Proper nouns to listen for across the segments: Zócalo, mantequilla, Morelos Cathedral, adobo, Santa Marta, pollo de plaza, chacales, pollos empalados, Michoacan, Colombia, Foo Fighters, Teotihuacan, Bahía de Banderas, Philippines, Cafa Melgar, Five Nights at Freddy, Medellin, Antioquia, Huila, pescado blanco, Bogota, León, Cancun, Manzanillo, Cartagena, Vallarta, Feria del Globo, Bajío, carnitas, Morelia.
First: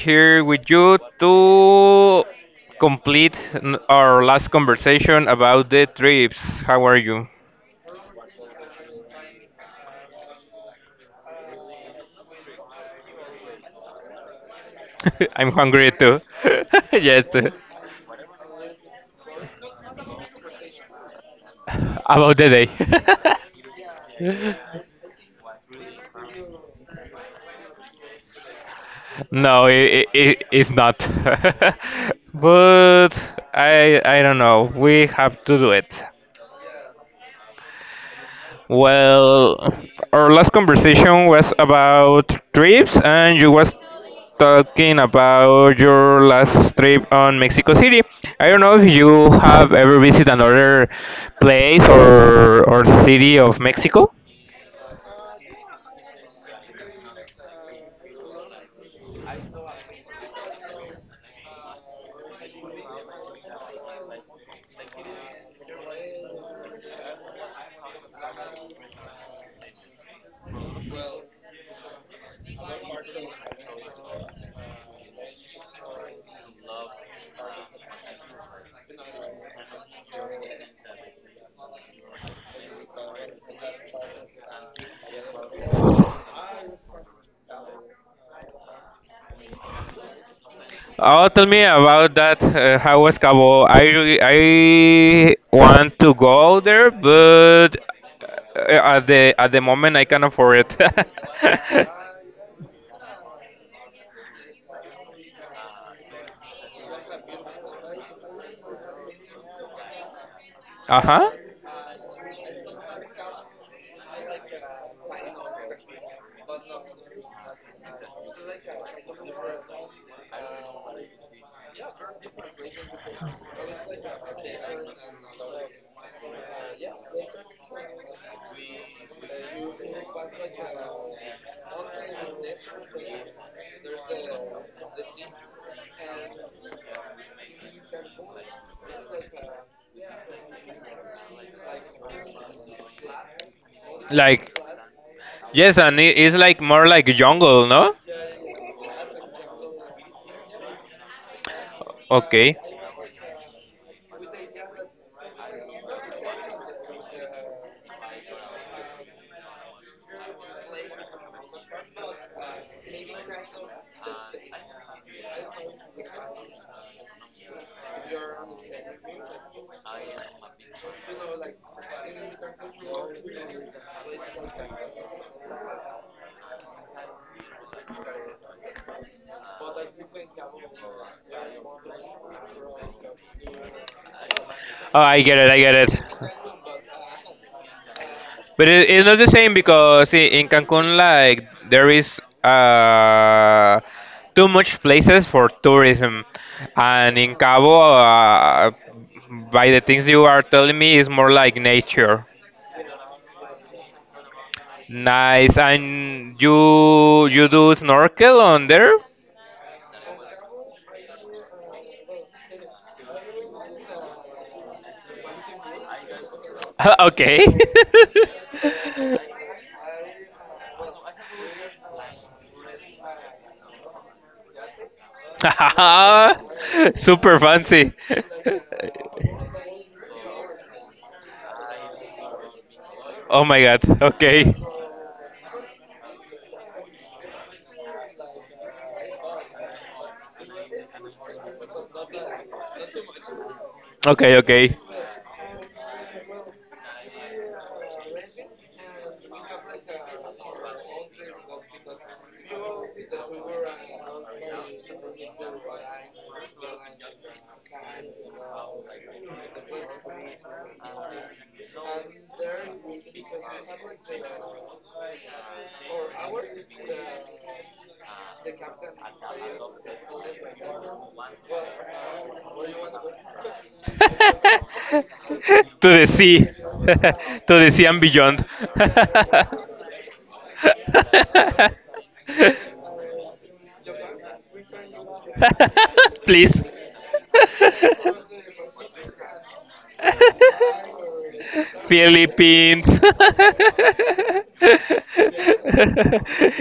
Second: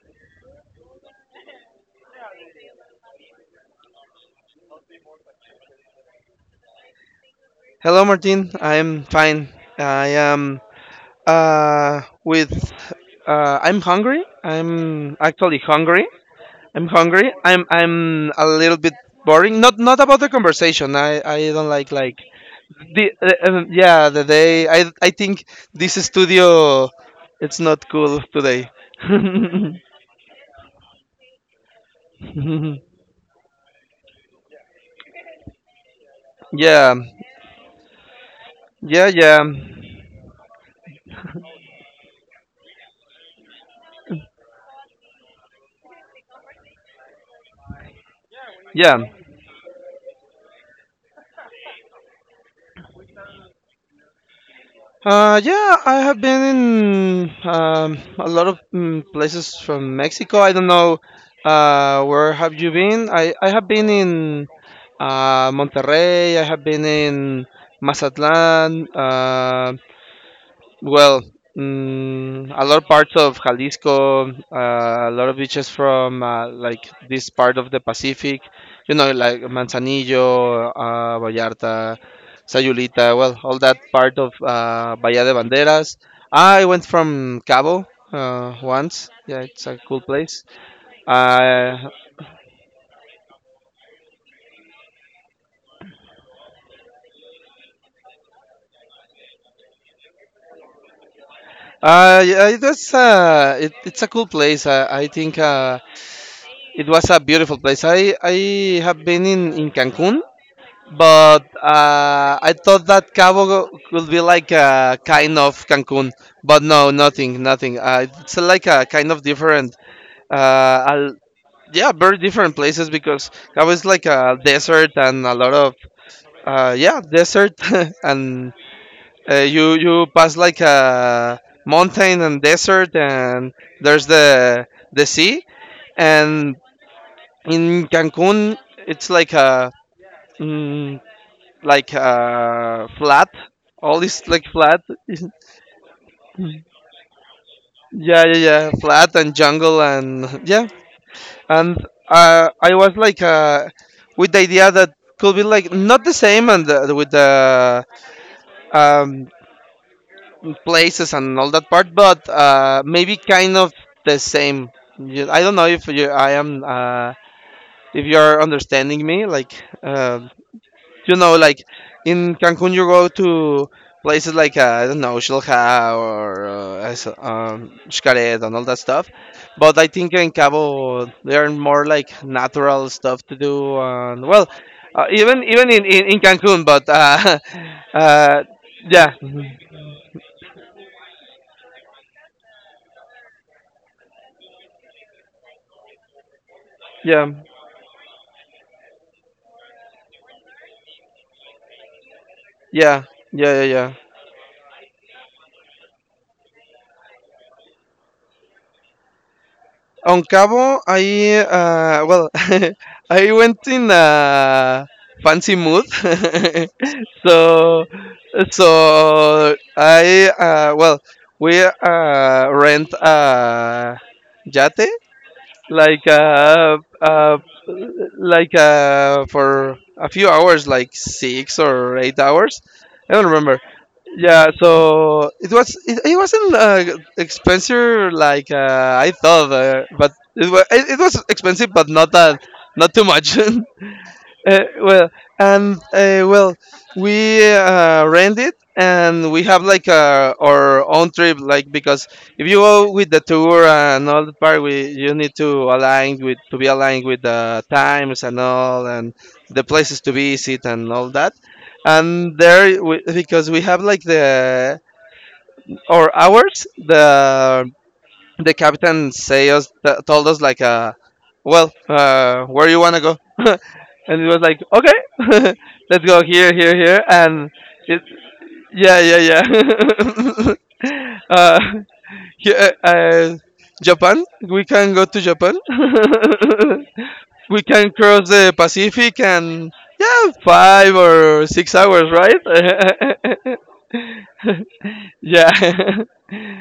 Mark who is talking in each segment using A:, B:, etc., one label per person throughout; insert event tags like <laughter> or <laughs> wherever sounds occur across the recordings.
A: here with you to complete our last conversation about the trips. How are you?
B: Hello, Martin. I'm fine. I am with. I'm hungry. I'm
A: <laughs> I'm
B: actually
A: hungry
B: hungry.
A: too.
B: I'm
A: <laughs> Yes,
B: hungry.
A: too.
B: I'm a little bit boring. Not about the conversation. I don't like
A: About the day.
B: the the day. I think this studio. It's not cool today.
A: <laughs> No, it,
B: <laughs>
A: it, it's not. <laughs> But I don't know. We have to do it.
B: yeah yeah yeah
A: Well, our last conversation was about trips, and you was talking about your last trip on Mexico City. I don't know if
B: yeah.
A: you have ever visited another place or city of Mexico.
B: Yeah, I have been in a lot of places from Mexico. I don't know, where have you been. I have been in Monterrey. I have been in Mazatlan. Well, a lot of parts of Jalisco, a lot of beaches from like this part of the Pacific, you know, like Manzanillo, Vallarta, Sayulita, well, all that part of Bahía de Banderas. I went from Cabo once. Yeah, it's a cool place.
A: Oh, tell me
B: Uh,
A: about that. How was Cabo? I want to go there, but uh, at the moment I can't afford it. <laughs>
B: yeah, it was, it's a cool place. I think it was a beautiful place. I have been in Cancun,
A: Uh huh.
B: but I thought that Cabo could be like a kind of Cancun, but no, nothing, nothing. It's like a kind of different, uh, al- yeah, very different places because Cabo is like a desert and a lot of, yeah, desert, <laughs> and you pass like a mountain and desert, and there's the sea, and in Cancun it's like a mm, like flat. All is like
A: Like.
B: flat. <laughs>
A: Yes, and it is like more like jungle, no?
B: Yeah, yeah, yeah. Flat and jungle and yeah. And
A: Okay.
B: I was like with the idea that could be like not the same and with the um, places and all that part, but maybe kind of the same. I don't know if you, I am if you're understanding me. Like, uh, you know, like in Cancun, you go to places like I don't know, Xilha or Xcaret and all that stuff. But I think in Cabo there are more like natural stuff to do, and well,
A: Oh, I get
B: even
A: it. I
B: even
A: get
B: in
A: it.
B: Cancun, but <laughs> uh,
A: But it's
B: yeah,
A: not the same because see, in Cancun, like there is too much places for tourism, and
B: yeah,
A: in Cabo, by the things you are telling me, is more like nature.
B: yeah, yeah, yeah, yeah.
A: Nice. And you do snorkel on there?
B: On Cabo, I well, <laughs> I went in a fancy mood,
A: <laughs>
B: <laughs>
A: Okay.
B: so
A: <laughs>
B: so I well, we rent a yate like uh,
A: <laughs>
B: uh,
A: Super fancy.
B: like for a few hours, like 6 or 8 hours. I don't
A: Oh
B: remember.
A: my god.
B: Yeah,
A: Okay.
B: so it was, it wasn't expensive like I thought, but it was, it was expensive, but not too much. <laughs>
A: Okay, okay.
B: Well, and well, we rent it and we have like our own trip, like because if you go with the tour and all the part, we you need to align with to be aligned with the times and all and the places to visit and all that. And there, we, because we have like the our hours, the captain say us told us like where you wanna go <laughs> and it was like, okay,
A: <laughs> To
B: <laughs> let's
A: the
B: go
A: sea.
B: here, here,
A: <laughs>
B: here,
A: To
B: and
A: the sea and
B: it,
A: beyond.
B: yeah,
A: <laughs>
B: yeah, yeah. <laughs> Here, Japan, we can go to Japan. <laughs>
A: Please.
B: We can cross the Pacific and yeah, 5 or 6 hours,
A: Philippines.
B: right?
A: <laughs>
B: <laughs> Yeah. <laughs>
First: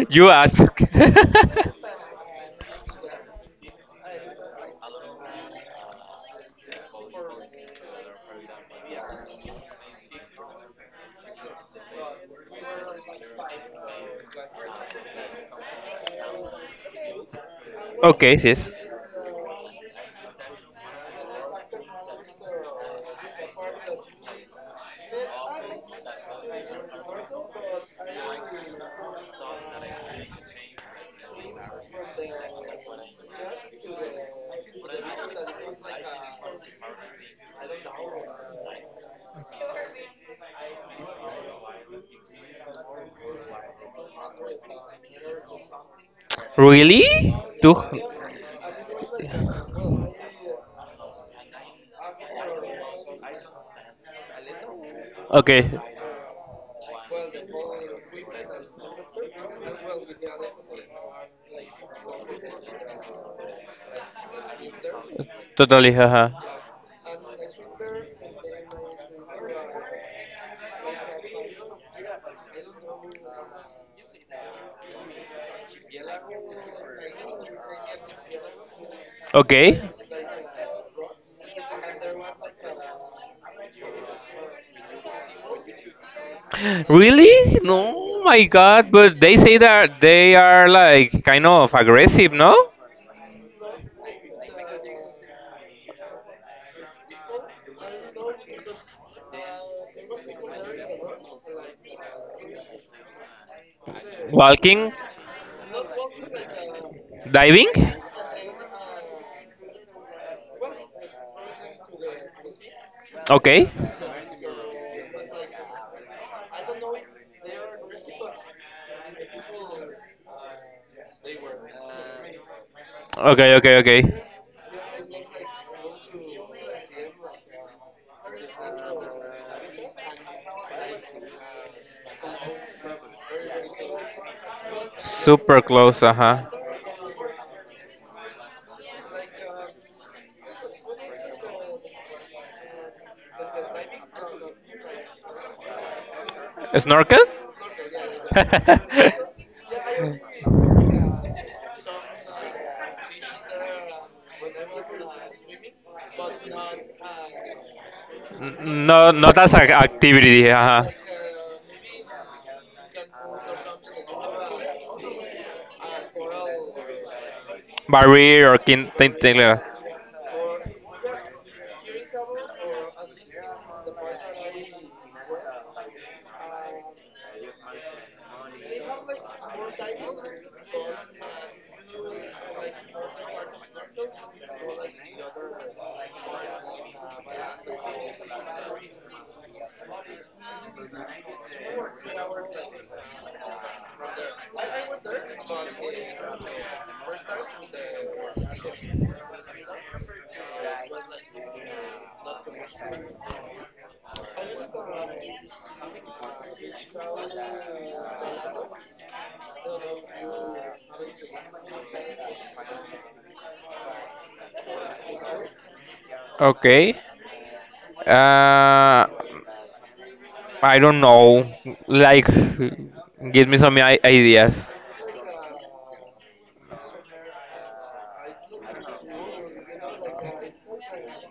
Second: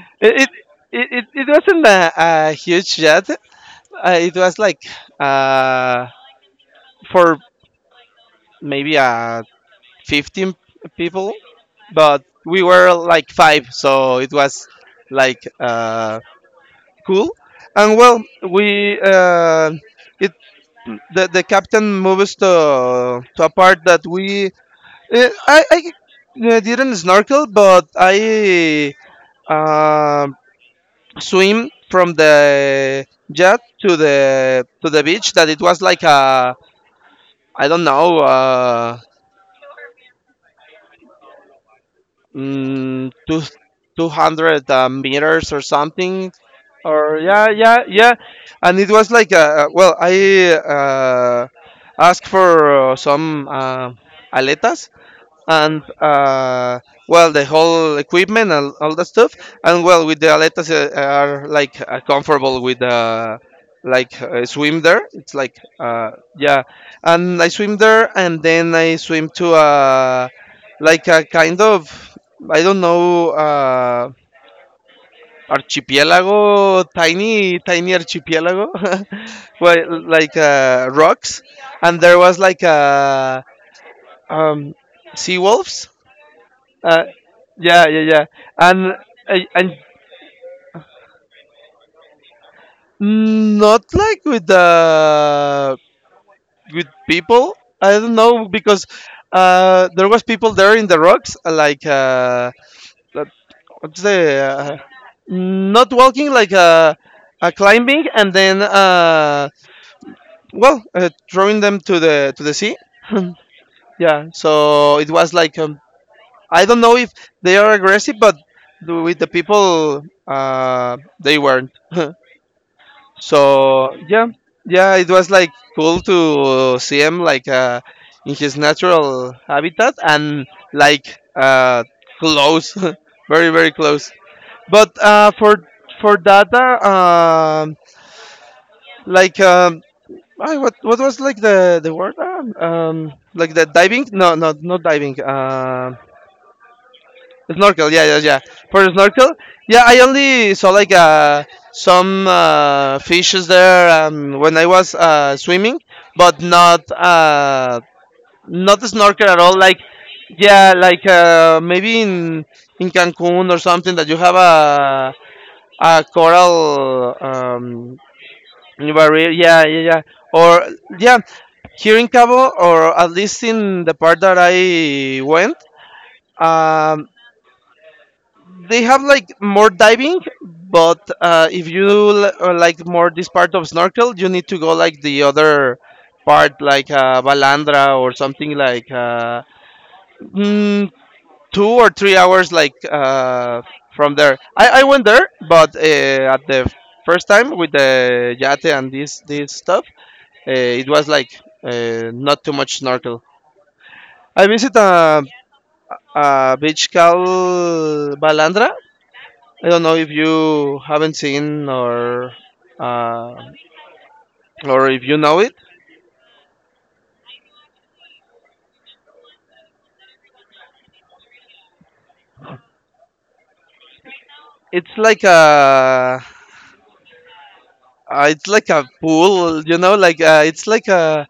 A: You
B: it it
A: ask.
B: it wasn't a huge jet. It was like uh, for maybe 15 people, but we were like five, so it was like cool. And
A: <laughs>
B: well,
A: Okay, sis.
B: we it the captain moves to a part that we, I didn't snorkel, but I uh, swim from the jet to the beach. That it was like a, I don't know. Mm, two, 200 meters or something
A: Really?
B: or yeah,
A: Two.
B: yeah, yeah. And it was like, well, I asked for some aletas
A: Okay,
B: and well the whole equipment and all that stuff, and well with the aletas are like comfortable with like swim there, it's like
A: totally, haha.
B: yeah. And I swim there and then I swim to like a kind of, I don't know, archipelago, tiny archipelago, <laughs>
A: Okay,
B: well, like rocks, and there was like um, sea wolves, uh,
A: really?
B: yeah, yeah,
A: No,
B: yeah.
A: my God!
B: And
A: But they say
B: and
A: that they are like kind of aggressive, no?
B: not like with the with people. I don't know because there was people there in the rocks, like that- what's the uh,
A: Walking,
B: not walking like
A: diving.
B: climbing and then well throwing them to the sea. <laughs>
A: Okay,
B: Yeah, so it was like I don't know if they are aggressive, but with the people they were
A: okay, okay,
B: so,
A: okay.
B: yeah, yeah, it was like cool to see him like in his natural habitat and like close, <laughs> very close, but
A: Super
B: for
A: close, uh-huh.
B: data, like um I, what was like the word, like the diving, no, not diving,
A: Snorkel? <laughs>
B: snorkel, yeah, yeah, yeah. For the
A: N-
B: snorkel, yeah, I only saw like some fishes there when I was swimming, but not not the
A: No,
B: snorkel
A: not
B: at
A: as
B: all.
A: an
B: Like,
A: activity,
B: yeah,
A: uh-huh.
B: like maybe in Cancun or something, that you have a coral
A: Barrier or Quentin
B: barrier.
A: Taylor.
B: Yeah, yeah, yeah. Or yeah, here in Cabo, or at least in the part that I went. Um, They have like more diving, but if you like more this part of snorkel, you need to go like the other part, like Balandra or something like mm, 2 or 3 hours, like from there. I went there, but at the first time with the yate and this stuff, it was like not too much snorkel. I visit a beach called Balandra, I don't know if you haven't seen uh, or if you know it.
A: Okay. Uh, I don't know. Like, give me some ideas.
B: It's like a, it's like a pool, you know, like it's like a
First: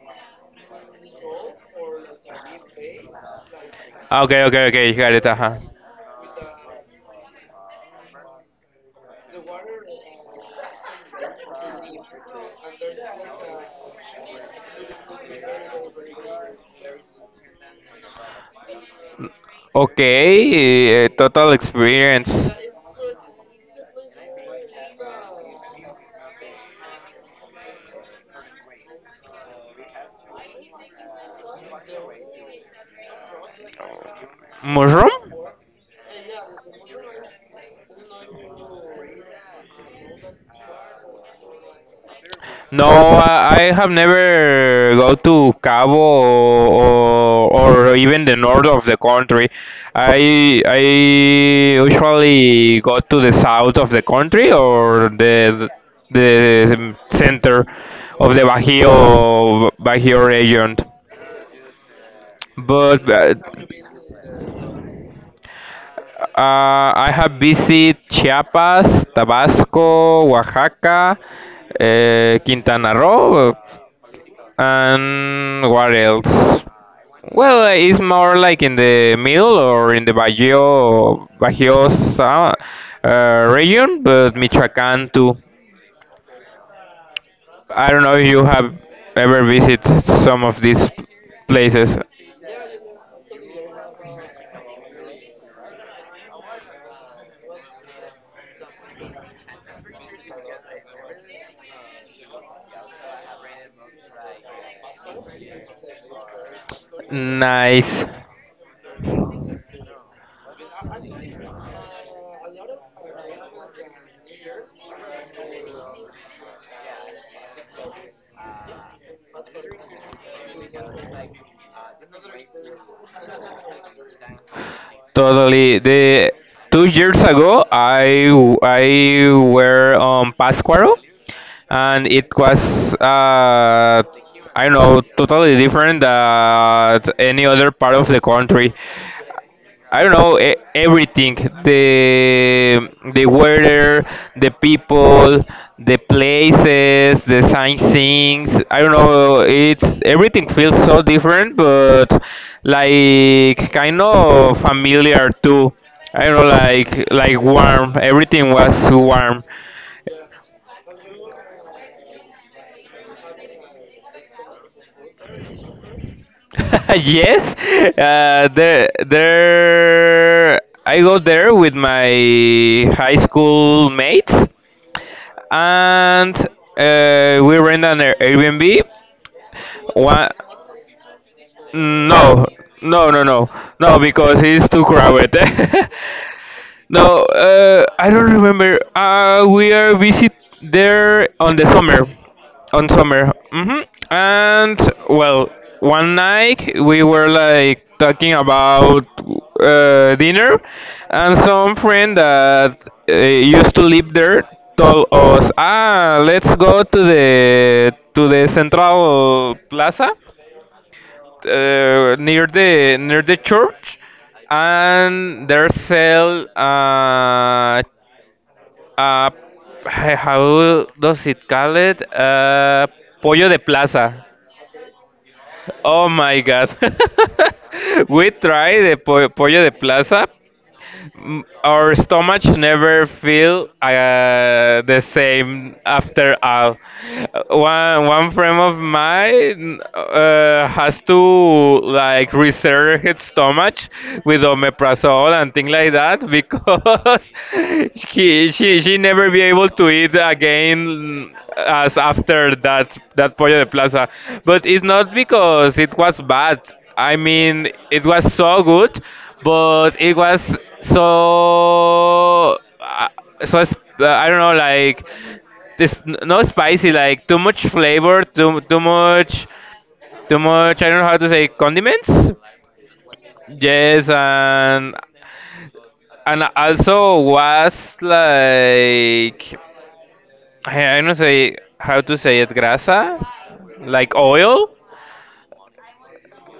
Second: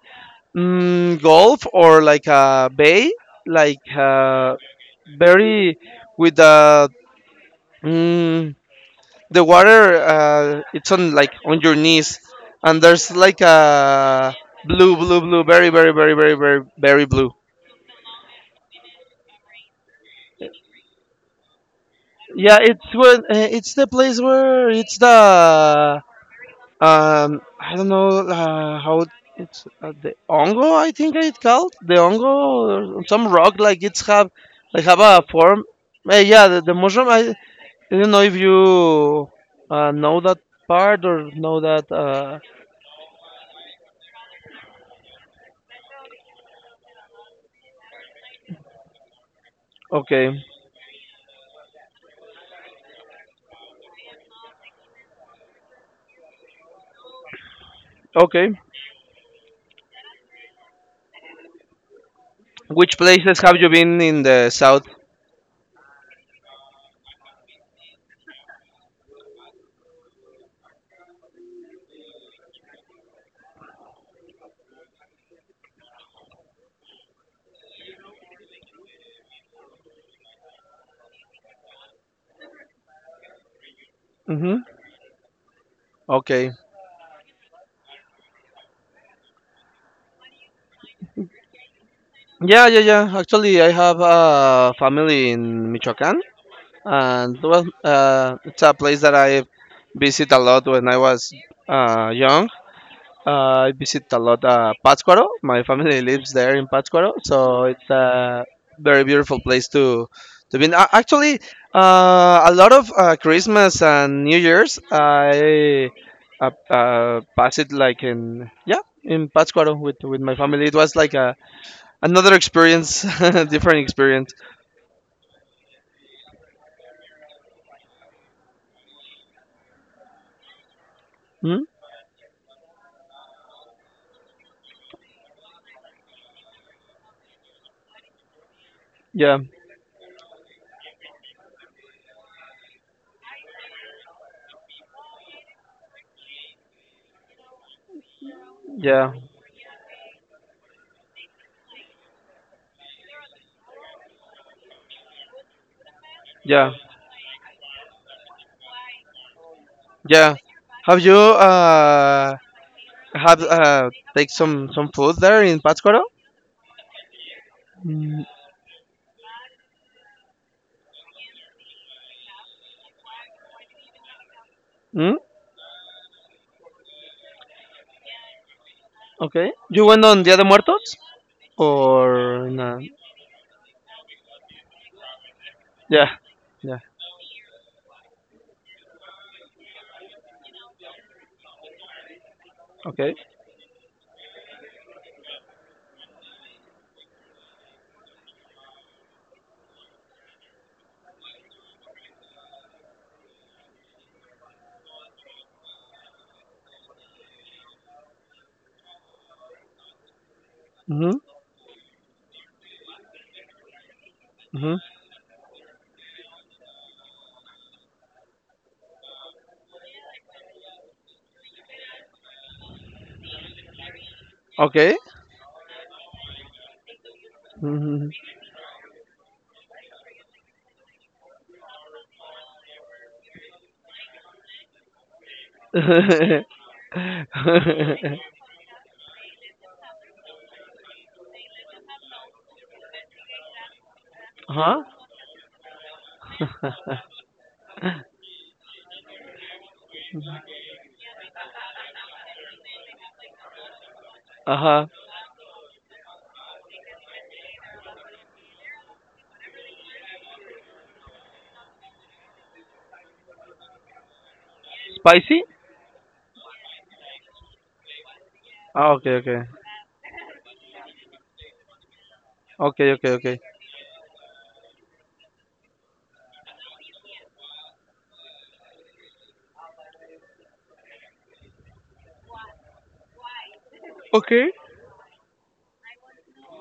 B: golf or like a bay, like
A: Okay, okay, okay. Got it. Uh-huh.
B: very with the mm, the water. It's on like on your knees, and there's like a blue, blue, blue, very, very, very, very, very, very blue.
A: Okay, total experience.
B: Yeah, it's when it's the place where it's the, I don't know how it's the ongo. I think it's called the ongo or some rock like it's have like have
A: Mushroom?
B: a form. Yeah, the mushroom. I didn't know if you know that part or know that.
A: No, I have never go to Cabo or even the north of the country.
B: Okay,
A: I usually go to the south of the country or the center of the
B: okay.
A: Bajío region.
B: Which
A: But
B: places have you been in the south?
A: I have visited Chiapas, Tabasco, Oaxaca, Quintana Roo, and what else? Well, it's more like in the middle or in the Bajío, region, but
B: Mm-hmm.
A: Michoacán too.
B: Okay.
A: I don't know if you have ever visited some of these places.
B: Yeah, yeah, yeah. Actually, I have a family in Michoacan, and well, it's a place that I visit a lot when I was young. I visit a lot, Pátzcuaro. My family lives there in Pátzcuaro, so it's
A: Nice.
B: a very beautiful place to be. In. Actually, a lot of Christmas and New Year's I pass it like in yeah in Pátzcuaro with my family. It was like a another experience, <laughs> different experience.
A: Totally. The 2 years ago, I were on Pascuaro,
B: Mhm.
A: and it was I don't know totally different than any other part of the country.
B: Yeah,
A: I don't know everything the weather, the people, the places, the sightseeing. I don't
B: yeah,
A: know. It's everything feels so different, but like kind of familiar too. I don't know,
B: yeah.
A: like warm. Everything was warm.
B: Yeah. Have you have take some food there in Pátzcuaro?
A: <laughs> Yes,
B: Mm,
A: there. I go there with my high school mates
B: mm,
A: and we rent an Airbnb.
B: okay. You went on
A: One,
B: Dia de Muertos
A: no,
B: or no?
A: no, no, no, no, because it's too crowded. <laughs>
B: Yeah. Yeah.
A: No, I don't remember. We are visit there on the summer, on
B: Okay.
A: summer. Hmm. And well, one night we were like talking about dinner, and some friend that used to live there told us, "Ah, let's go to the Central Plaza."
B: Mhm.
A: Near the church,
B: Mhm.
A: and there sell uh, how does it call it? Pollo de plaza.
B: Okay.
A: Oh my god. <laughs>
B: Mhm.
A: We tried the pollo de plaza. Our stomach never feel the
B: <laughs>
A: same after
B: uh
A: all. One friend of mine has to like reserve his stomach with
B: huh?
A: omeprazole and things like that because <laughs> she never be able to eat again as after that Pollo de Plaza.
B: Uh
A: But it's
B: huh.
A: not because it was bad. I mean, it was so good but it was so so I don't know
B: <laughs>
A: like
B: Spicy?
A: this no spicy like too much flavor too too
B: Ah, okay. Okay.
A: much too much I don't know how to say condiments
B: Okay. Okay. Okay.
A: yes and also was like I don't say how to say it grasa like
B: Okay.
A: oil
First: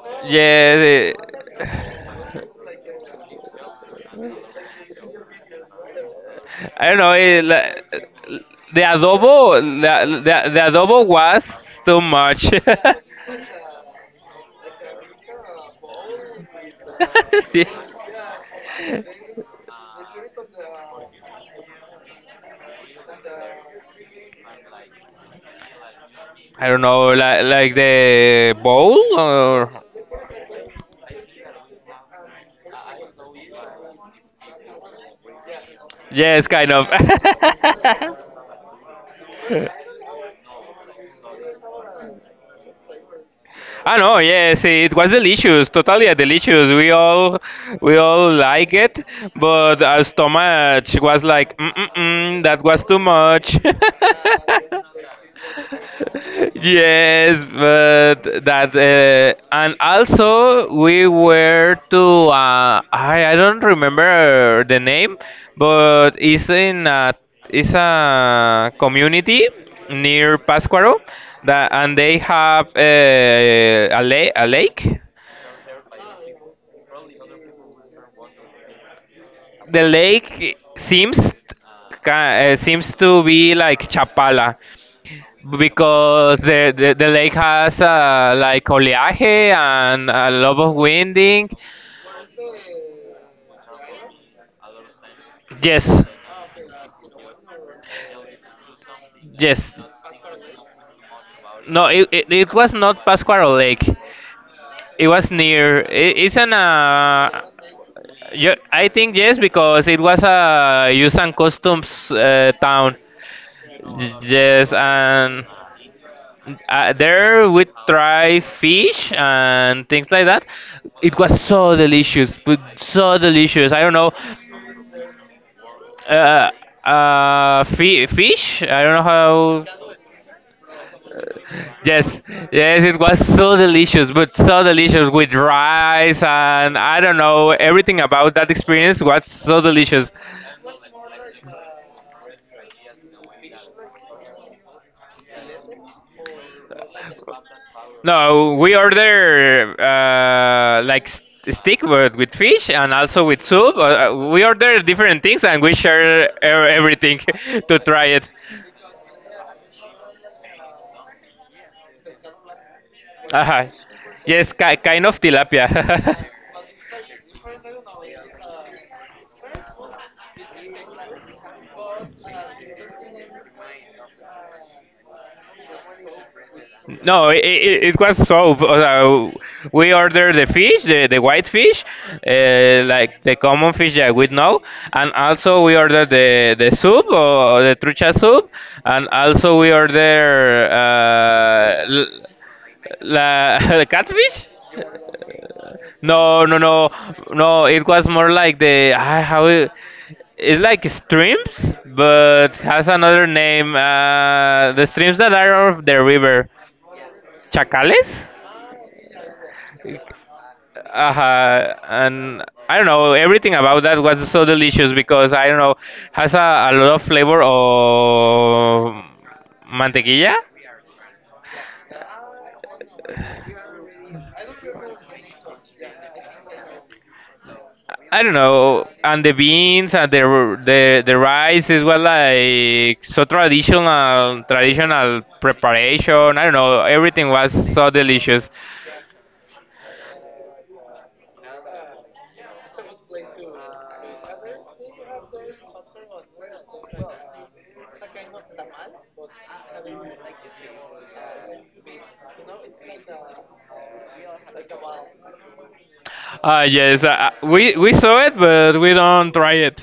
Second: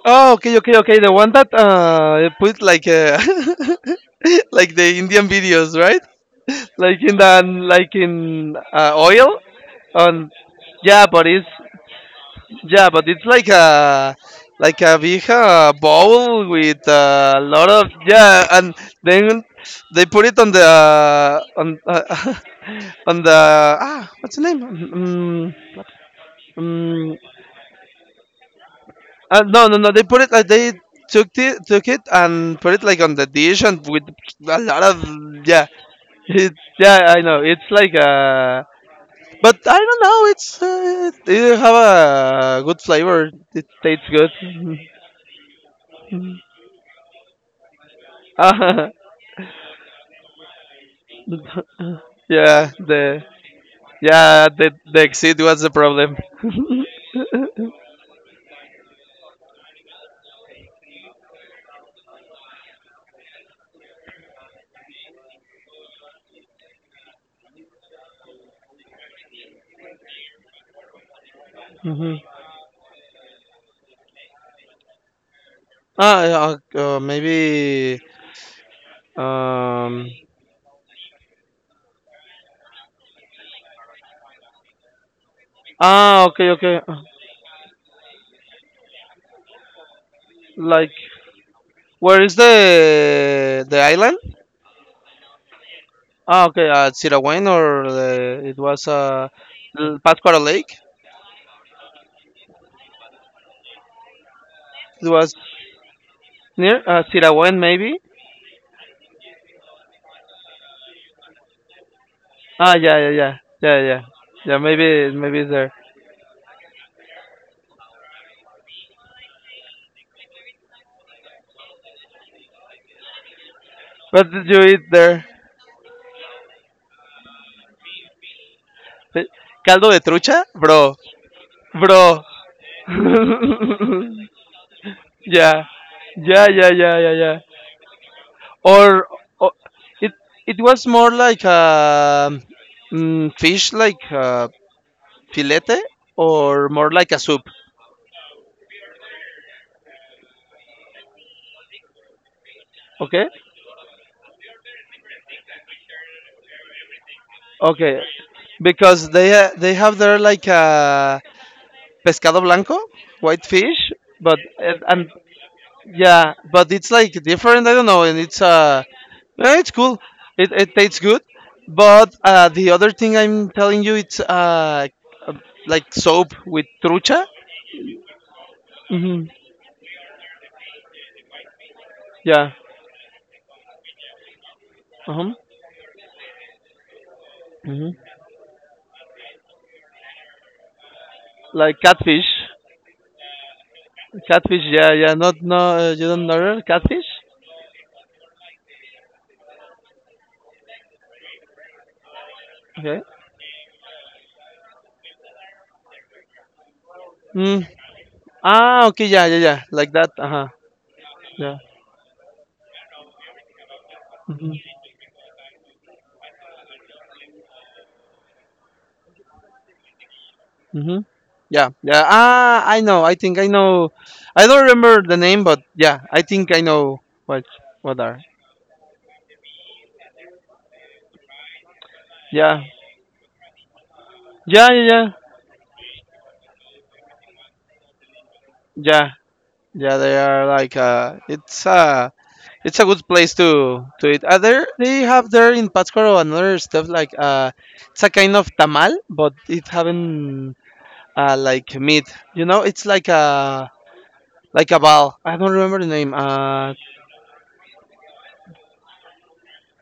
B: Oh, okay, okay, okay. The
A: yes
B: one that put like <laughs> like the Indian videos, right?
A: I don't
B: Like
A: know.
B: in the like in
A: The
B: oil
A: adobo, the,
B: on.
A: the, the
B: Yeah,
A: adobo
B: but it's
A: was too much.
B: yeah, but it's
A: <laughs>
B: like a big bowl with a lot
A: Yes.
B: of yeah, and then they put it on the on <laughs> on the, ah, what's the name?
A: I don't know,
B: Mm,
A: like the bowl
B: No,
A: or
B: no, no. They put it like they took it, and put it like on the dish and with a lot of yeah,
A: yes,
B: it,
A: kind of.
B: yeah. I know
A: <laughs>
B: it's like but I don't know. It's it have a good flavor. It
A: I
B: tastes
A: know,
B: good.
A: yes,
B: <laughs>
A: it was delicious, totally delicious. We all like
B: Uh,
A: it, but our stomach was like,
B: <laughs>
A: that
B: yeah,
A: was too
B: the
A: much.
B: yeah
A: <laughs>
B: the exit was the problem. <laughs>
A: Yes, but that and also we were to I don't remember the name, but it's it's a community near Pascuaro that and
B: Mhm.
A: they have a lake.
B: Ah, yeah, maybe
A: The
B: um.
A: lake seems seems to be like Chapala.
B: Ah,
A: Because
B: okay,
A: the,
B: okay.
A: the, the lake has like oleaje and a lot of
B: Like,
A: winding.
B: where is the island?
A: Yes,
B: Ah, okay, at Sirawen or the, it was
A: yes.
B: Pascuaro Lake.
A: No, it was not Pascuaro Lake. It
B: It
A: was
B: was
A: near. It, it's an.
B: near Sirawen, maybe.
A: I think yes because it was a use and customs
B: Ah,
A: town.
B: yeah, yeah, yeah, yeah, yeah, yeah.
A: Yes,
B: Maybe, maybe
A: and
B: it's there.
A: there we try fish and things like that. It was so delicious, but so delicious. I don't know.
B: What did you eat there?
A: Uh, fi fish? I don't know
B: Eh, Caldo
A: how.
B: de trucha, bro,
A: Yes,
B: bro.
A: yes, it was so delicious, but
B: <laughs>
A: so delicious with
B: Yeah,
A: rice
B: yeah, yeah,
A: and
B: yeah,
A: I
B: yeah,
A: don't
B: yeah.
A: know everything about that experience
B: Or,
A: was
B: or
A: so delicious.
B: it it was more like fish, like filete, or more like a soup.
A: No, we order like steak but with fish and also
B: Okay,
A: with soup. We order different things and we share everything <laughs> to
B: okay.
A: try it.
B: Because they have their like pescado blanco, white
A: Uh-huh.
B: fish, but
A: Yes, ki kind
B: and
A: of tilapia. <laughs>
B: yeah, but it's like different. I don't know, and it's yeah, it's cool. It tastes good, but the other thing I'm telling you, it's uh, like soap with trucha.
A: No, it was so.
B: hmm
A: We ordered the fish, the white fish,
B: Yeah.
A: like the common fish that we know, and
B: Uh-huh.
A: also we ordered the soup or the
B: hmm
A: trucha soup, and also we order
B: Like catfish.
A: <laughs> catfish.
B: Catfish. Yeah, yeah. Not no. You don't
A: No, no,
B: order
A: no,
B: catfish.
A: no. It was more like the I how it's like streams, but has
B: Okay.
A: another name. The streams that are of the river,
B: Mm.
A: chacales.
B: Ah. Okay. Yeah. Yeah. Yeah. Like that. Uh huh. Yeah.
A: And I don't know. Everything about that was so delicious because I don't know has a lot of flavor of mantequilla
B: Mm-hmm. Yeah, yeah. Ah, I know. I think I know. I don't remember the name, but yeah, I think I know what are.
A: I don't know, and the beans and the the rice is well
B: Yeah,
A: like so traditional
B: yeah, yeah,
A: traditional preparation. I don't know, everything was so delicious.
B: yeah, yeah, yeah, they are like it's a good place to eat. There they have there in Pátzcuaro another stuff like it's a kind of tamal, but it having like meat. You know, it's like a ball. I don't remember the name.
A: Ah, yes, we saw it, but we don't try it.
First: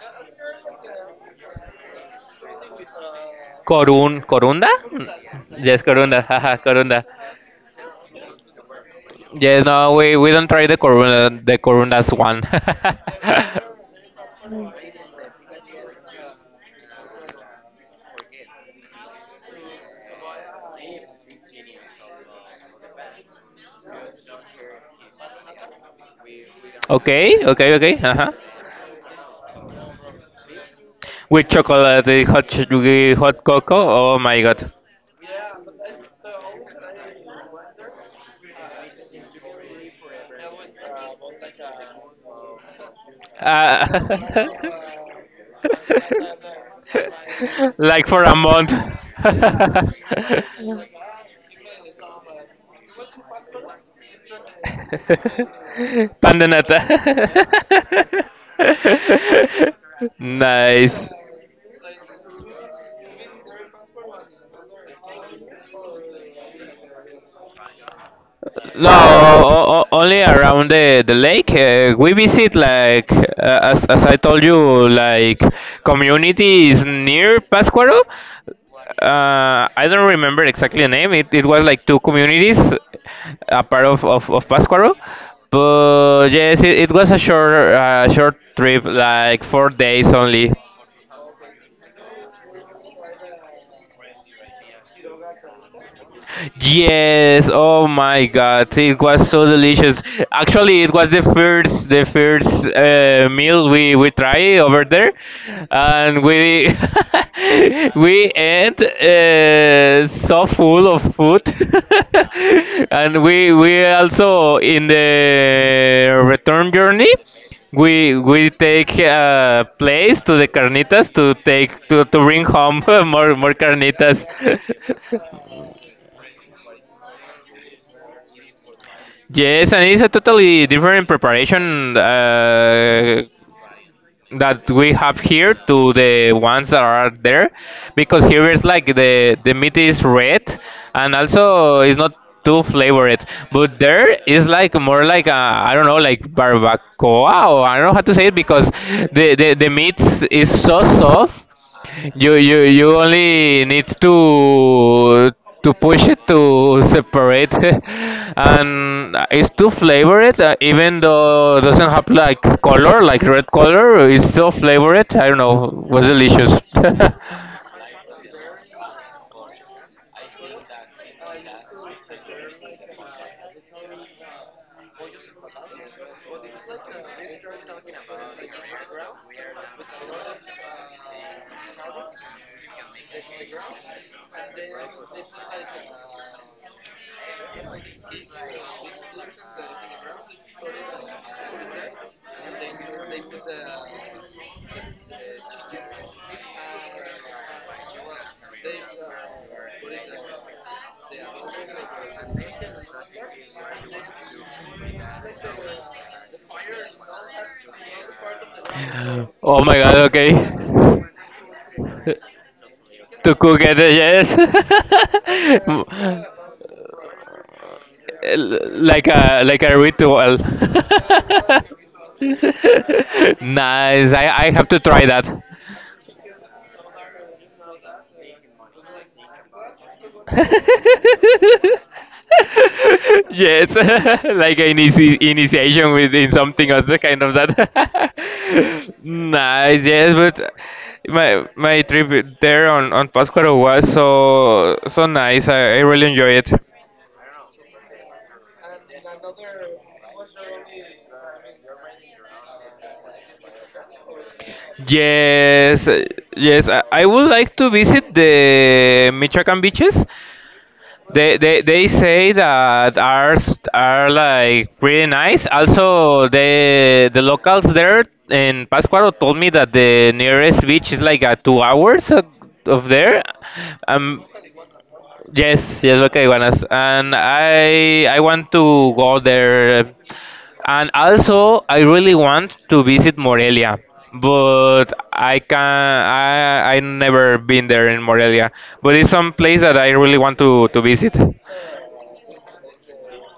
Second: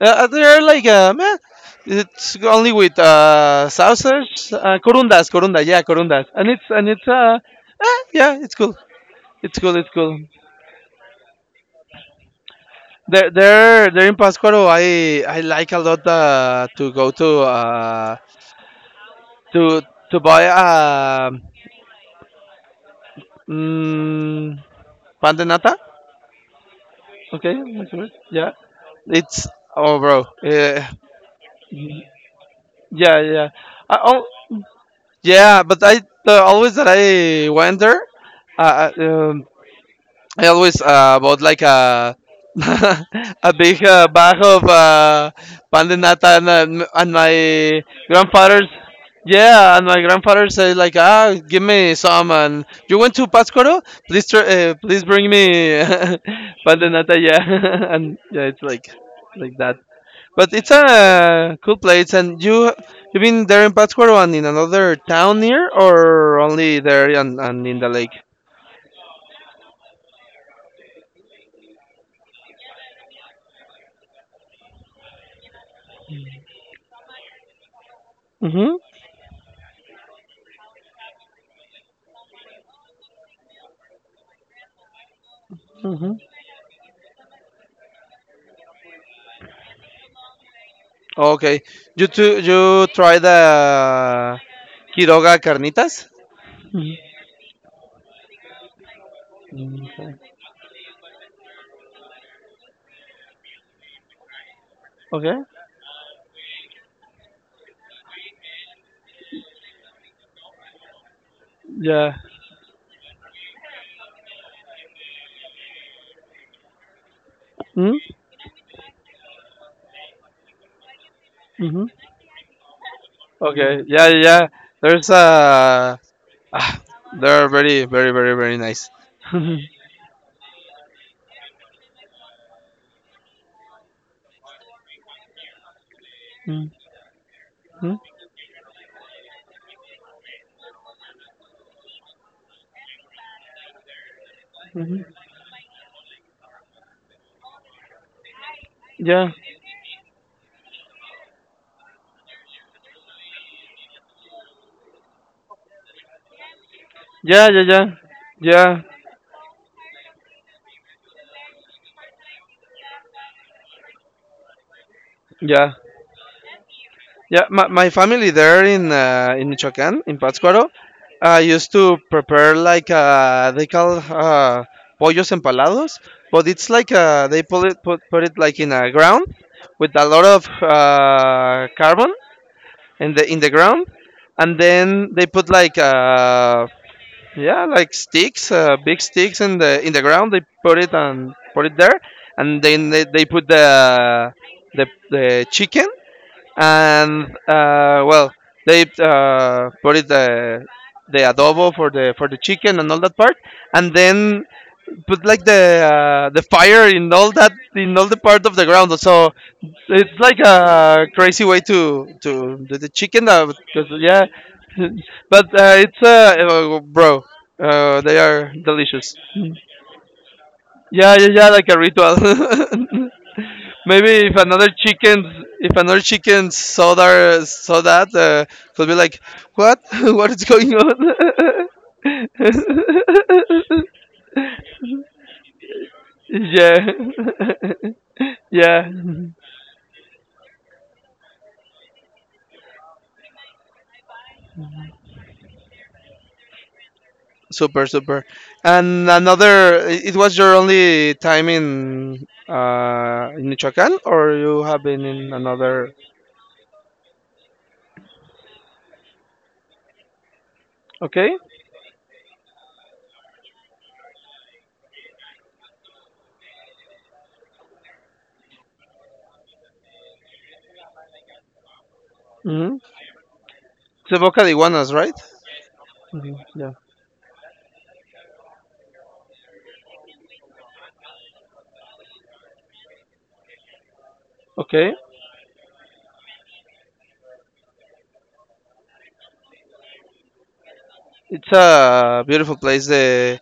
B: They're like, man, it's only with sausage,
A: Corunda? Mm,
B: corunda, yeah,
A: yes, corunda.
B: corundas,
A: <laughs>
B: and
A: Haha,
B: it's and
A: corunda.
B: it's uh, eh, yeah, it's cool, it's
A: Yes,
B: cool, it's
A: no,
B: cool.
A: we don't try the corundas one.
B: There in Pascuaro, I like a lot to go to to to buy mm, pan de nata.
A: <laughs> Okay,
B: Okay,
A: okay,
B: that's
A: okay.
B: right.
A: Uh-huh.
B: Yeah, it's yeah,
A: With chocolate, hot
B: yeah,
A: hot
B: yeah. I,
A: cocoa. Oh
B: oh,
A: my god.
B: yeah, but always that I went there. Uh, uh, um, I always bought like a <laughs> a big bag
A: Uh,
B: of pandinata, and and
A: <laughs>
B: my
A: like for a
B: grandfather's
A: month. <laughs> <laughs>
B: grandfather said like, "Ah, give me some, and you went to Pascuaro, please please bring me." <laughs>
A: Pandanata.
B: Pandanata, yeah. <laughs> And yeah, it's like that, but it's
A: <laughs> Nice.
B: a cool place. And you been there in Pascuaro and in another town near, or only there and in the lake?
A: No, only around the lake. We visit like as I told you, like communities near Pascuaro.
B: Mm-hmm.
A: I don't remember exactly the name. It was like two communities, a part of Pascuaro. But yes, it was a short trip, like 4 days only.
B: Okay. You too, you try the Quiroga carnitas? Mhm.
A: Yes, oh my God, it was so
B: Mm,
A: delicious.
B: okay.
A: Actually, it was the first meal we tried over there,
B: Okay.
A: and we <laughs> we ate so full of food,
B: Yeah.
A: <laughs> and we also in the return journey.
B: Mm?
A: We take place to the carnitas to take
B: Mm-hmm.
A: to bring home <laughs> more
B: Okay. Yeah, yeah,
A: carnitas.
B: yeah. There's
A: <laughs>
B: a ah, they're very very very very nice. <laughs> hmm
A: Yes, and it's a totally different preparation that we have here to the ones that are there,
B: hmm
A: because here is like the meat is red, and also it's not too flavored. But there is like more like a, I don't know, like barbacoa, or I don't know how to say it because
B: Yeah.
A: the meat is so soft you only need to push it to
B: Yeah,
A: separate,
B: yeah, yeah.
A: <laughs>
B: Yeah.
A: and it's too flavored. Even though doesn't have like color, like red color, it's so flavored. I don't
B: Yeah.
A: know, was delicious.
B: Yeah,
A: <laughs>
B: my family there in Michoacán, in Pátzcuaro, I used to prepare like they call pollos empalados, but it's like they put it like in a ground with a lot of carbon in the ground, and then they put like yeah like sticks, big sticks in the ground, they put it and put it there, and then they put the the chicken, and well, they put it the adobo for the chicken and all that part, and then put like the fire in all that, in all the part of the ground. So
A: Oh my god!
B: it's
A: Okay,
B: like a crazy way to do the chicken.
A: to cook it,
B: Because, yeah,
A: yes,
B: <laughs> but it's bro, they are
A: <laughs> like
B: delicious.
A: a like a ritual.
B: Yeah,
A: <laughs>
B: yeah, yeah, like a ritual. <laughs>
A: Nice.
B: Maybe
A: I I have to try that.
B: if another chicken saw that, could be like, "What? <laughs> What is going on?"
A: <laughs> Yes,
B: <laughs>
A: <laughs> like an initiation within something or
B: Yeah,
A: the kind of that.
B: <laughs> yeah.
A: <laughs> Nice, yes, but my trip there on Pátzcuaro was so so nice. I really enjoy it.
B: Super, super. And another, it was your only time in Michoacán, or you have been in
A: Yes,
B: another?
A: yes, I would like to visit the Michoacán beaches.
B: Okay.
A: They say that are like pretty nice. Also, the locals there in Pascuaro told me that the nearest beach is like a 2 hours of,
B: Mm-hmm.
A: of there.
B: It's a
A: Um,
B: Boca de Iguanas, right?
A: yes, yes, okay,
B: hmm
A: Iguanas,
B: Yeah.
A: and I want to go there, and also I really want to visit Morelia,
B: Okay.
A: but I can I never been there in Morelia, but it's some place that I really want to visit.
B: It's a beautiful place. The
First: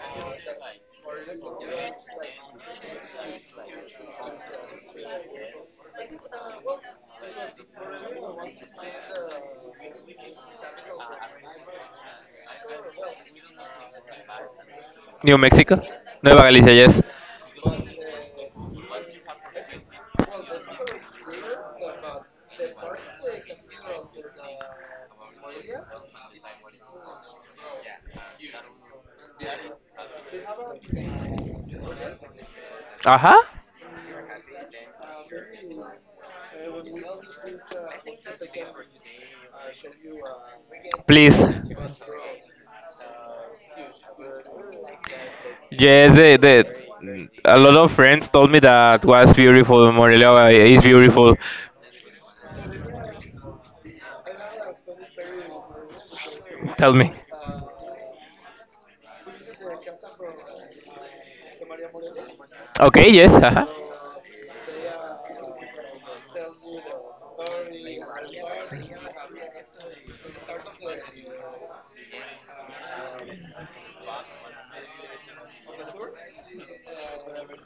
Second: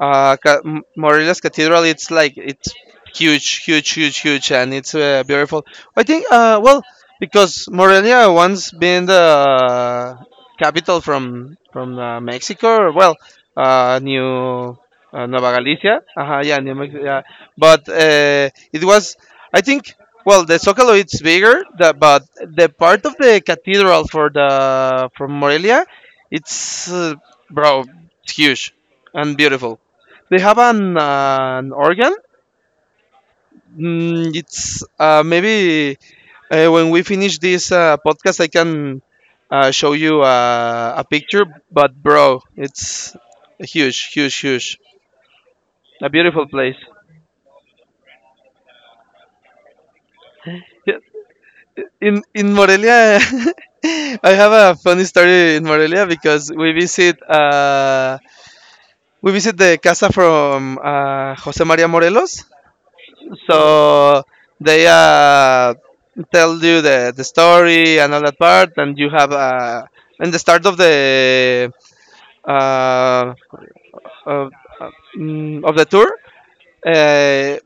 B: Morelos Cathedral. It's like it's huge, huge, huge, huge, and it's beautiful. I think. Well, because Morelia once been the capital from Mexico. Or, well, New
A: New
B: Nova
A: Mexico,
B: Galicia.
A: Nueva
B: Uh-huh, yeah,
A: Galicia,
B: New
A: yes.
B: Mexico. Yeah. But it was. I think. Well, the Zócalo it's bigger, the, but the part of the cathedral for the from Morelia it's bro. It's huge and beautiful. They have an organ.
A: Aha.
B: Mm, it's maybe when we finish this podcast, I can show you a
A: Please.
B: picture. But bro, it's huge, huge, huge. A
A: Yes,
B: beautiful place.
A: the a lot of friends told me that was beautiful. Morelia is
B: Yeah,
A: beautiful.
B: in Morelia, <laughs> I have a funny story in Morelia because
A: Tell me.
B: we visit the casa from Jose Maria Morelos.
A: Okay, yes. Haha.
B: So they tell you the story and all that part, and you have in the start of the uh, of, of the tour, uh,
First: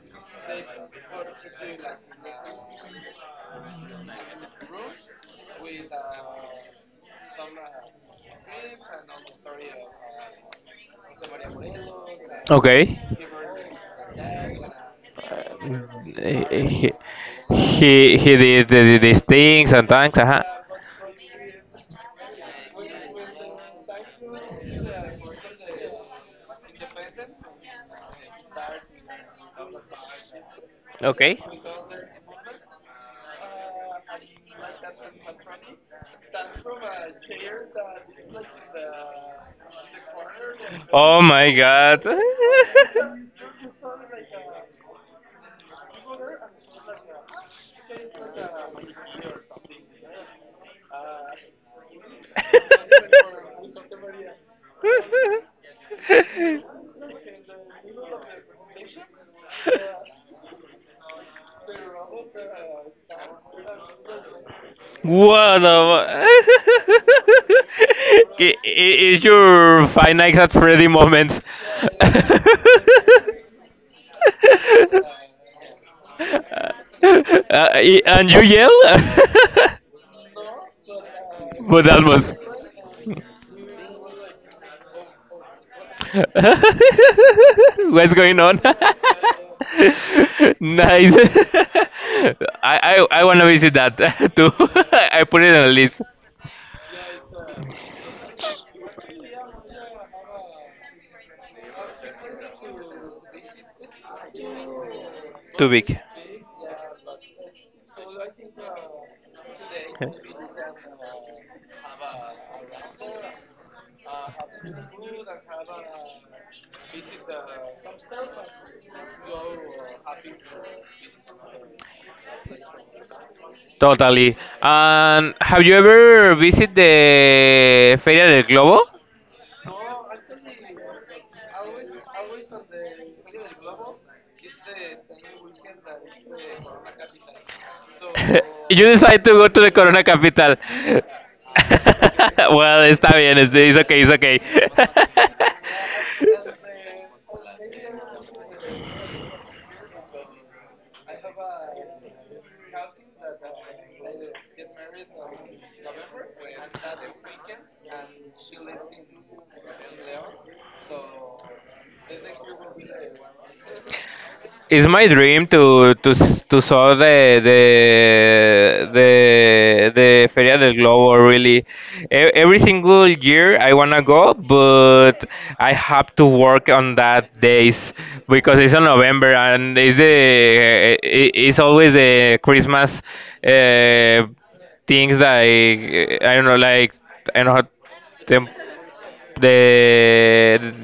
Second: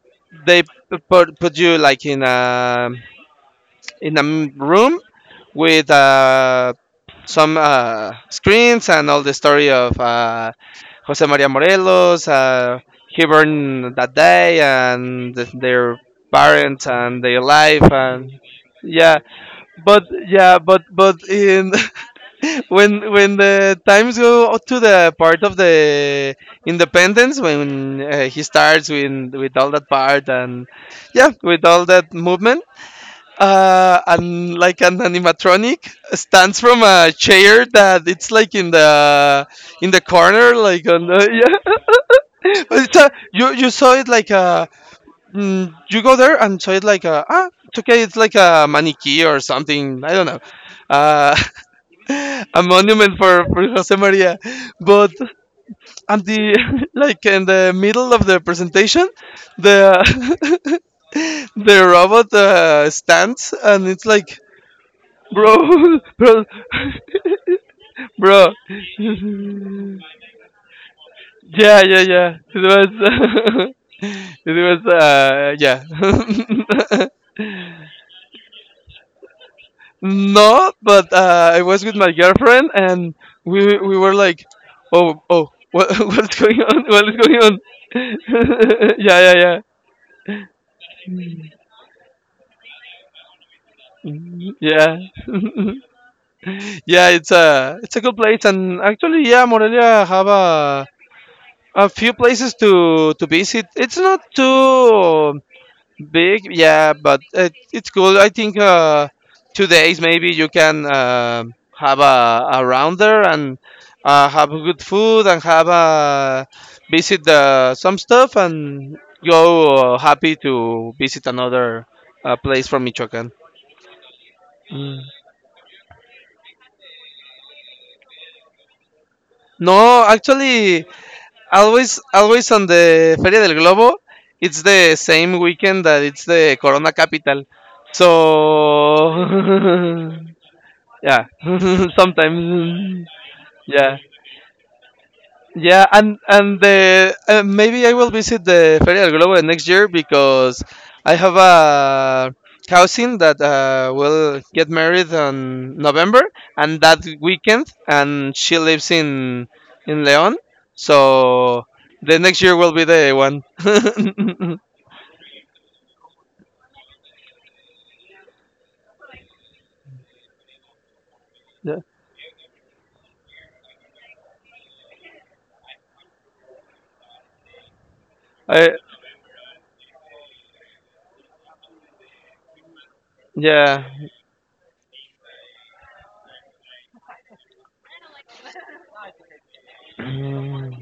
B: they put you like in a room with some screens and all the story of Jose Maria Morelos.
A: Okay.
B: He burned that day and their parents
A: he,
B: and their life
A: he he
B: and
A: did
B: yeah.
A: these things and
B: But
A: things.
B: yeah, but in <laughs> when the times go to the part of the independence, when he starts with all that part and yeah, with all that movement, and like an animatronic stands from a chair that it's like in the corner like on
A: Oh my
B: the <laughs>
A: god.
B: <laughs>
A: <laughs>
B: But it's a, you saw it like a mm, you go there and saw it like, a "ah, it's okay, it's like a maniquí or something, I don't know, uh, <laughs> a monument for Jose Maria." But at the <laughs> like in the middle of the presentation, the <laughs> the robot stands and it's like,
A: What
B: bro, <laughs> bro,
A: a. <laughs>
B: bro.
A: Is your
B: <laughs>
A: Five Nights at Freddy moments?
B: Yeah, yeah, yeah. It
A: <laughs>
B: was, <laughs> it was, yeah.
A: And you yell? <laughs>
B: <laughs> No, but I was
A: But
B: with
A: that
B: my
A: was.
B: girlfriend, and we were like, oh, oh, what <laughs> what's going
A: <laughs>
B: on? What is going on?
A: What's going on?
B: <laughs> Yeah,
A: <laughs>
B: yeah, yeah.
A: Nice. <laughs> I want to visit that <laughs> too.
B: Mhm,
A: <laughs>
B: yeah,
A: I put it on a list.
B: <laughs> yeah. It's a good place, and actually, yeah, Morelia have a few places to visit. It's not too
A: Too big.
B: big, yeah, but it, it's cool. I think 2 days maybe you can have a rounder and have good food and
A: Okay.
B: have a visit the, some stuff and go happy to visit another place from Michoacán.
A: Totally.
B: Mm.
A: And have you ever visited the Feria del Globo? <laughs>
B: No, actually, always, always on the Feria del Globo, it's the same weekend that it's the Corona capital. So
A: <laughs> Decide to go to the Corona
B: <laughs>
A: Capital. <laughs>
B: yeah, <laughs> sometimes.
A: Well, está bien, it's
B: Yeah,
A: okay, it's okay. <laughs>
B: yeah, and the maybe I will visit the Feria del Globo next year, because I have a cousin that will get married on November and that weekend, and she lives in León, so the next year will be the one. <laughs>
A: It's my dream to saw the Feria del Globo. Really,
B: Yeah,
A: Every single year I wanna go, but I have to work on that days because
B: I,
A: it's on November and it's it's always the Christmas
B: yeah,
A: uh, things like I don't know. Them the
B: Mm,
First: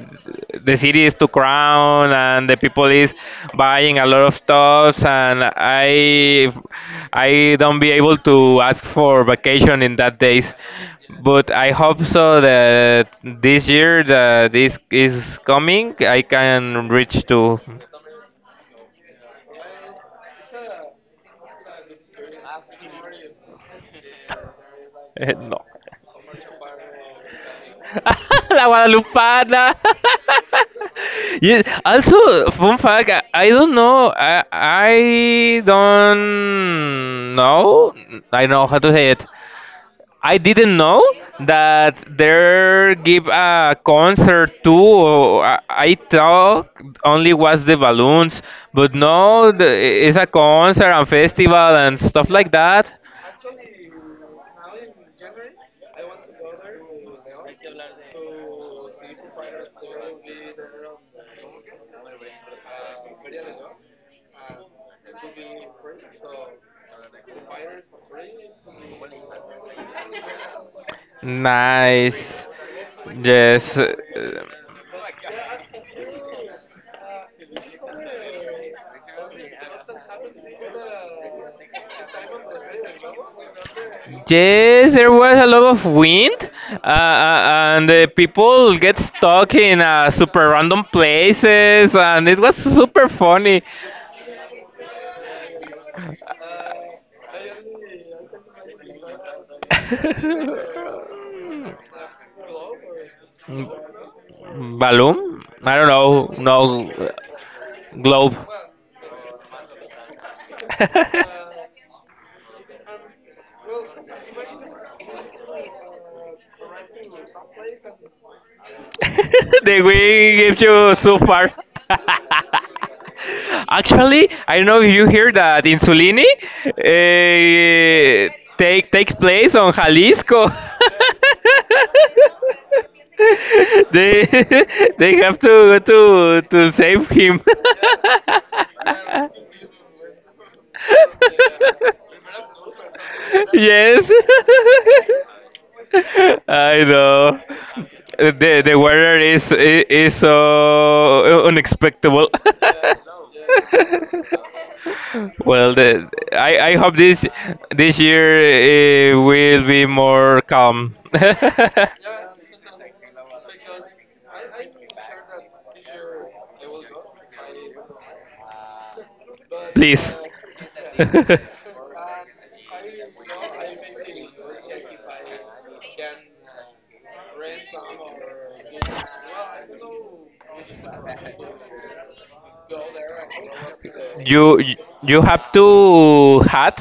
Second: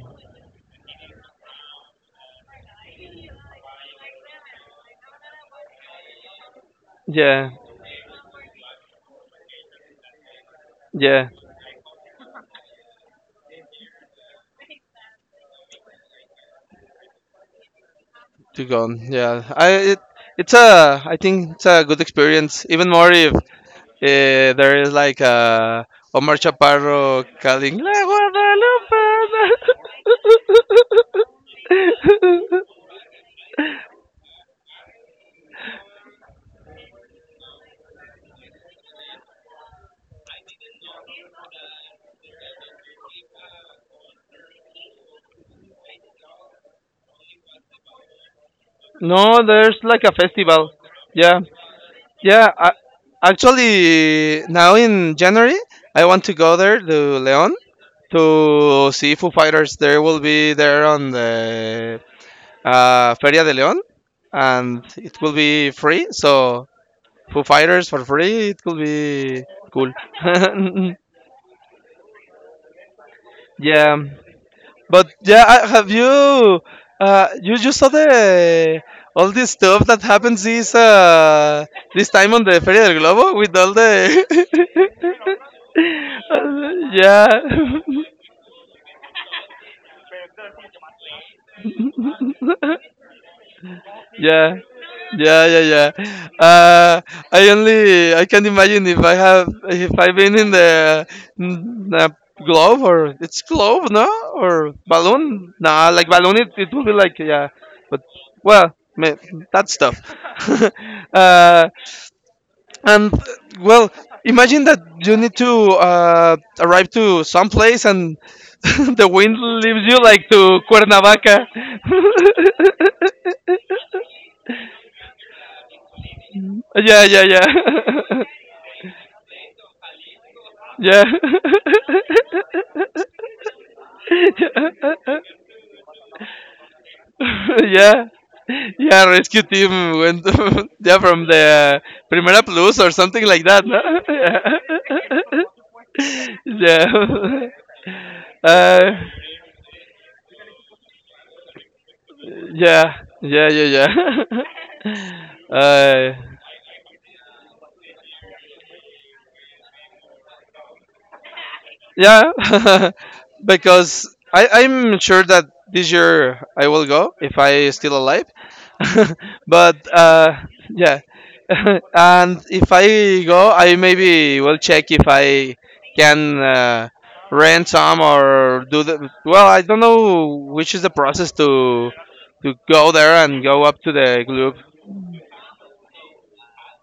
A: the city is too crowded and the people is buying a lot of stuffs and i
B: yeah,
A: i don't be able to ask for vacation in that days
B: yeah,
A: but I hope so that this year that this is coming I can reach to
B: to gone. Yeah, I, it, it's a I think it's a good experience. Even more if there is like
A: <laughs> no
B: a Omar Chaparro calling La
A: <laughs> La
B: Guadalupe.
A: Guadalupana. <laughs> Yes. Also, fun
B: <laughs>
A: fact. I don't know. I don't know. I know how to say it. I didn't know that there give a concert too. I thought only was the balloons, but
B: No,
A: no,
B: there's like a
A: it's a
B: festival.
A: concert and
B: Yeah,
A: festival and stuff
B: yeah.
A: like
B: I,
A: that.
B: actually, now in January, I want to go there to Leon to see Foo Fighters. They will be there on the Feria de León, and it will be free. So Foo Fighters for free. It could be cool. <laughs>
A: Nice. Yes.
B: Yeah, but yeah, have you? You just saw the all this stuff that happens this this time on the Feria del Globo with all the
A: Yes, there was a lot of wind,
B: <laughs> yeah.
A: and the
B: <laughs>
A: people get stuck in super random places, and it was super funny.
B: Yeah yeah yeah yeah. uh I only I can imagine if I have, if I've been in the,
A: <laughs>
B: n- uh glove, or it's glove, no, or
A: Balloon?
B: balloon,
A: I don't
B: nah, like
A: know.
B: balloon, it will be
A: No,
B: like yeah, but
A: globe.
B: well that stuff. <laughs>
A: <laughs>
B: uh and well imagine that you need to arrive to some place and <laughs> the wind
A: The
B: leaves you like
A: wind
B: to
A: gives you so
B: Cuernavaca.
A: far. <laughs> Actually, I don't know if you hear that Insulini
B: <laughs> Yeah yeah yeah. <laughs>
A: uh, take place on Jalisco.
B: Yeah.
A: <laughs> <laughs> They <laughs> they have to save him.
B: <laughs>
A: <laughs>
B: Yeah. Yeah, rescue team went <laughs> yeah from the Primera Plus or something like that, no? <laughs>
A: Yes. <laughs>
B: Yeah. <laughs>
A: I know.
B: Yeah.
A: The weather is so unexpected. <laughs>
B: Yeah. Yeah, yeah, yeah. <laughs>
A: Well,
B: uh
A: I I hope this year will be more calm.
B: Yeah, <laughs> because I, I'm sure that this year I will go if
A: <laughs>
B: I still alive. <laughs> But yeah, <laughs>
A: <laughs>
B: and if I go, I maybe will check if I can rent some or do the. Well, I don't know which is the process to go there and go up to the group.
A: you you you have to had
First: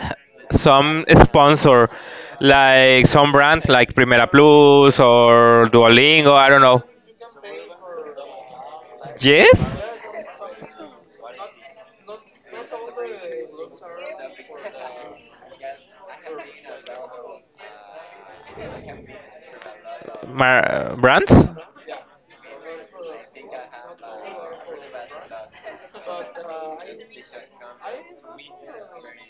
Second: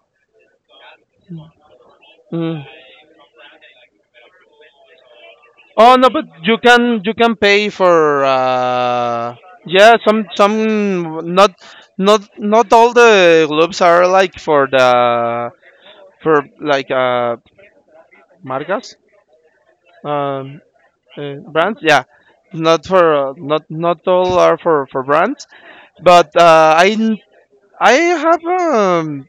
A: some sponsor
B: Mm.
A: like some brand like Primera Plus or
B: Oh no, but
A: Duolingo, I
B: you
A: don't know.
B: can you can pay for
A: Yes?
B: yeah, some, some. Not not all the gloves are like for the for like marcas, um
A: Brands?
B: brands, yeah. Not for not not all are for brands, but I have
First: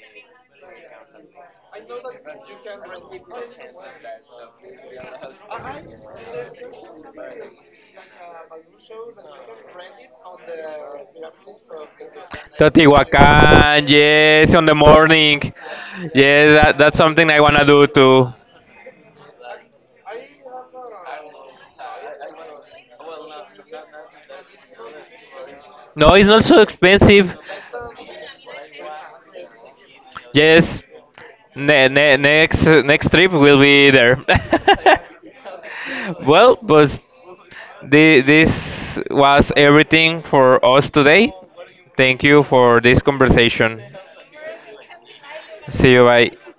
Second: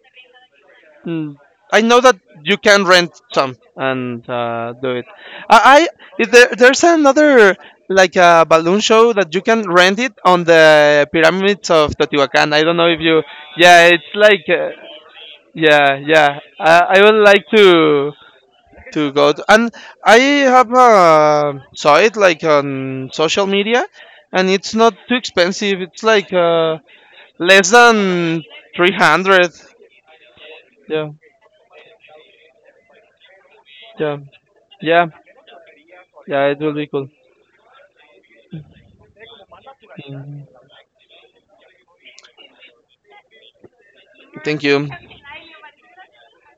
B: Mm. I know that you can rent some and do it. I Is there, there's another like a balloon show that you can rent it on the pyramids of Teotihuacan. I don't know if you.
A: Teotihuacan,
B: Yeah, it's like
A: yes, on the morning.
B: yeah yeah.
A: Yes, that, that's
B: I would
A: something I
B: like
A: wanna do too.
B: to go to, and I have saw it like on social media, and it's not too expensive. It's
A: No, it's
B: like
A: not so expensive.
B: less than 300.
A: Yes,
B: Yeah
A: next trip will be
B: yeah
A: there.
B: yeah.
A: <laughs>
B: Yeah,
A: Well,
B: it will be
A: but
B: cool.
A: This was everything for us today. Thank you for this conversation.
B: Thank you.
A: See you. Bye.